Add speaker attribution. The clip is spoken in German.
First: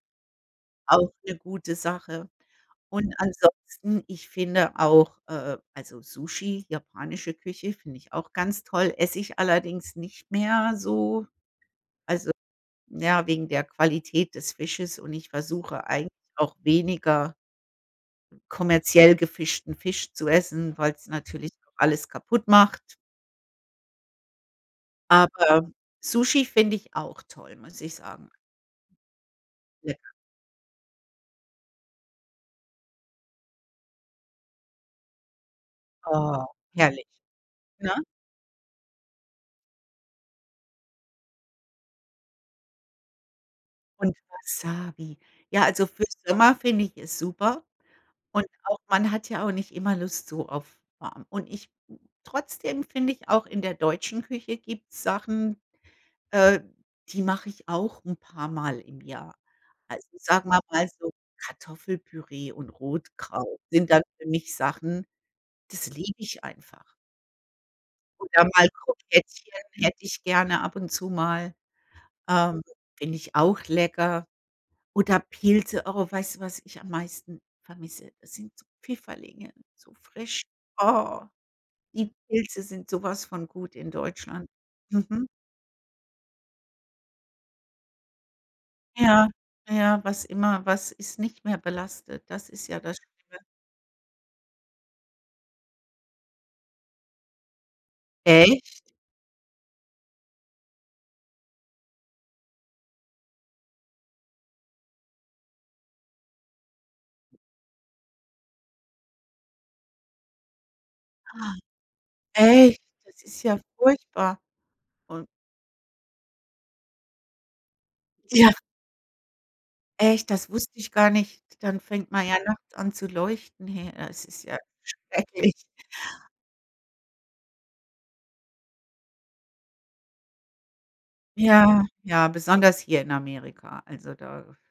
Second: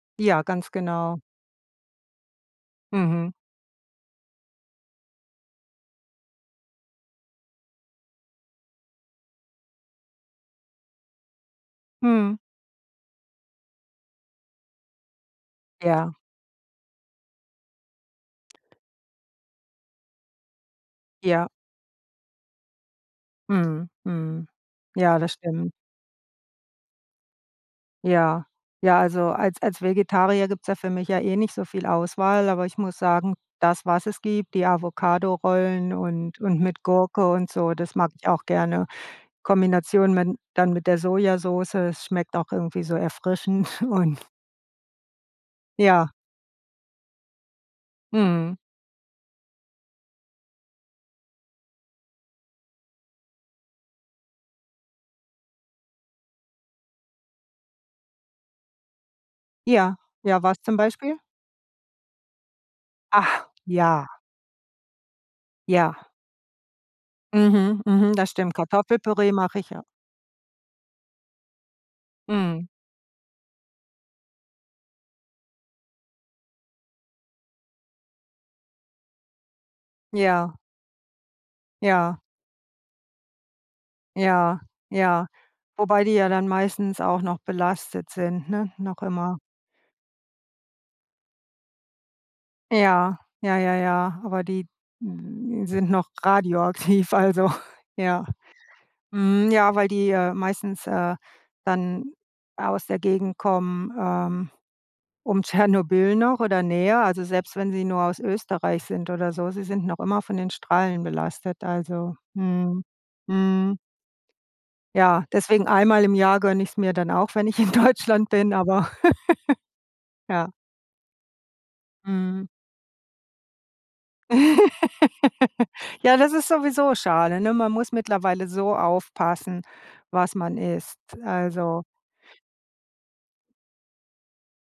Speaker 1: Ja, ganz
Speaker 2: Auch
Speaker 1: genau.
Speaker 2: 'ne gute Sache. Und
Speaker 1: Mhm.
Speaker 2: ansonsten, ich finde auch, äh, also Sushi, japanische Küche, finde ich auch ganz toll, esse ich allerdings nicht mehr so also
Speaker 1: Mhm.
Speaker 2: ja, wegen der Qualität des Fisches und ich versuche eigentlich
Speaker 1: Ja.
Speaker 2: auch weniger kommerziell gefischten Fisch zu essen, weil's
Speaker 1: Ja.
Speaker 2: natürlich auch alles kaputtmacht.
Speaker 1: Mhm, mhm. Ja, das
Speaker 2: Aber
Speaker 1: stimmt.
Speaker 2: Sushi finde ich auch toll, muss ich sagen.
Speaker 1: Ja. Ja, also als als
Speaker 2: Ja.
Speaker 1: Vegetarier gibt's ja für mich ja eh nicht so viel Auswahl, aber ich muss sagen, das, was es gibt, die Avocadorollen und
Speaker 2: Oh,
Speaker 1: und mit
Speaker 2: herrlich,
Speaker 1: Gurke und so,
Speaker 2: ne?
Speaker 1: das mag ich auch gerne. Kombination mit dann mit der Sojasoße. Es schmeckt auch irgendwie so erfrischend
Speaker 2: Und
Speaker 1: und
Speaker 2: Wasabi. Ja, also für
Speaker 1: Ja.
Speaker 2: Sommer finde ich es super und
Speaker 1: Mhm.
Speaker 2: auch man hat ja auch nicht immer Lust so auf warm. Und ich trotzdem finde ich auch in der deutschen Küche gibt's Sachen, äh, die mach ich auch 'n paarmal im Jahr.
Speaker 1: Ja,
Speaker 2: Also
Speaker 1: ja,
Speaker 2: sagen
Speaker 1: was
Speaker 2: wir
Speaker 1: zum
Speaker 2: mal so:
Speaker 1: Beispiel?
Speaker 2: „Kartoffelpüree und
Speaker 1: Ach,
Speaker 2: Rotkraut sind dann
Speaker 1: ja.
Speaker 2: für mich Sachen, das
Speaker 1: Ja.
Speaker 2: liebe ich einfach.“
Speaker 1: Mhm, mhm, das
Speaker 2: Oder
Speaker 1: stimmt.
Speaker 2: mal
Speaker 1: Kartoffelpüree
Speaker 2: Krokettchen
Speaker 1: mache ich ja.
Speaker 2: hätte ich gerne ab und zu mal. Ähm,
Speaker 1: Mhm.
Speaker 2: finde ich auch lecker. Oder Pilze, oh, weißt du, was ich am meisten vermisse? Das sind so Pfifferlinge, so frisch.
Speaker 1: Ja.
Speaker 2: Oh. Die
Speaker 1: Ja.
Speaker 2: Pilze sind so was von gut in Deutschland.
Speaker 1: Ja, ja.
Speaker 2: Mhm.
Speaker 1: Wobei die ja dann meistens auch noch belastet sind, ne, noch
Speaker 2: Ja,
Speaker 1: immer.
Speaker 2: ja, was immer was ist nicht mehr belastet? Das ist ja das
Speaker 1: Ja,
Speaker 2: Schlimme.
Speaker 1: ja, ja, ja, aber die m sind noch radioaktiv, also, ja.
Speaker 2: Echt?
Speaker 1: Mhm, ja, weil die, äh, meistens, äh, dann aus der Gegend kommen, ähm, um Tschernobyl noch oder näher, also selbst wenn sie nur aus Österreich sind oder so. Sie sind noch immer von den Strahlen
Speaker 2: Ach,
Speaker 1: belastet, also
Speaker 2: echt?
Speaker 1: Mhm.
Speaker 2: Das ist ja
Speaker 1: Mhm.
Speaker 2: furchtbar.
Speaker 1: Ja.
Speaker 2: Und
Speaker 1: Deswegen einmal im Jahr gönne ich's mir dann auch, wenn ich in Deutschland
Speaker 2: Ja.
Speaker 1: bin, aber
Speaker 2: Echt, das
Speaker 1: Ja.
Speaker 2: wusste ich gar nicht. Dann fängt man ja
Speaker 1: Mhm.
Speaker 2: nachts an zu leuchten hier. Es ist ja schrecklich.
Speaker 1: Ja, das ist sowieso schade, ne? Man muss mittlerweile so aufpassen, was man isst.
Speaker 2: Ja.
Speaker 1: Also
Speaker 2: Ja, besonders hier in Amerika. Also da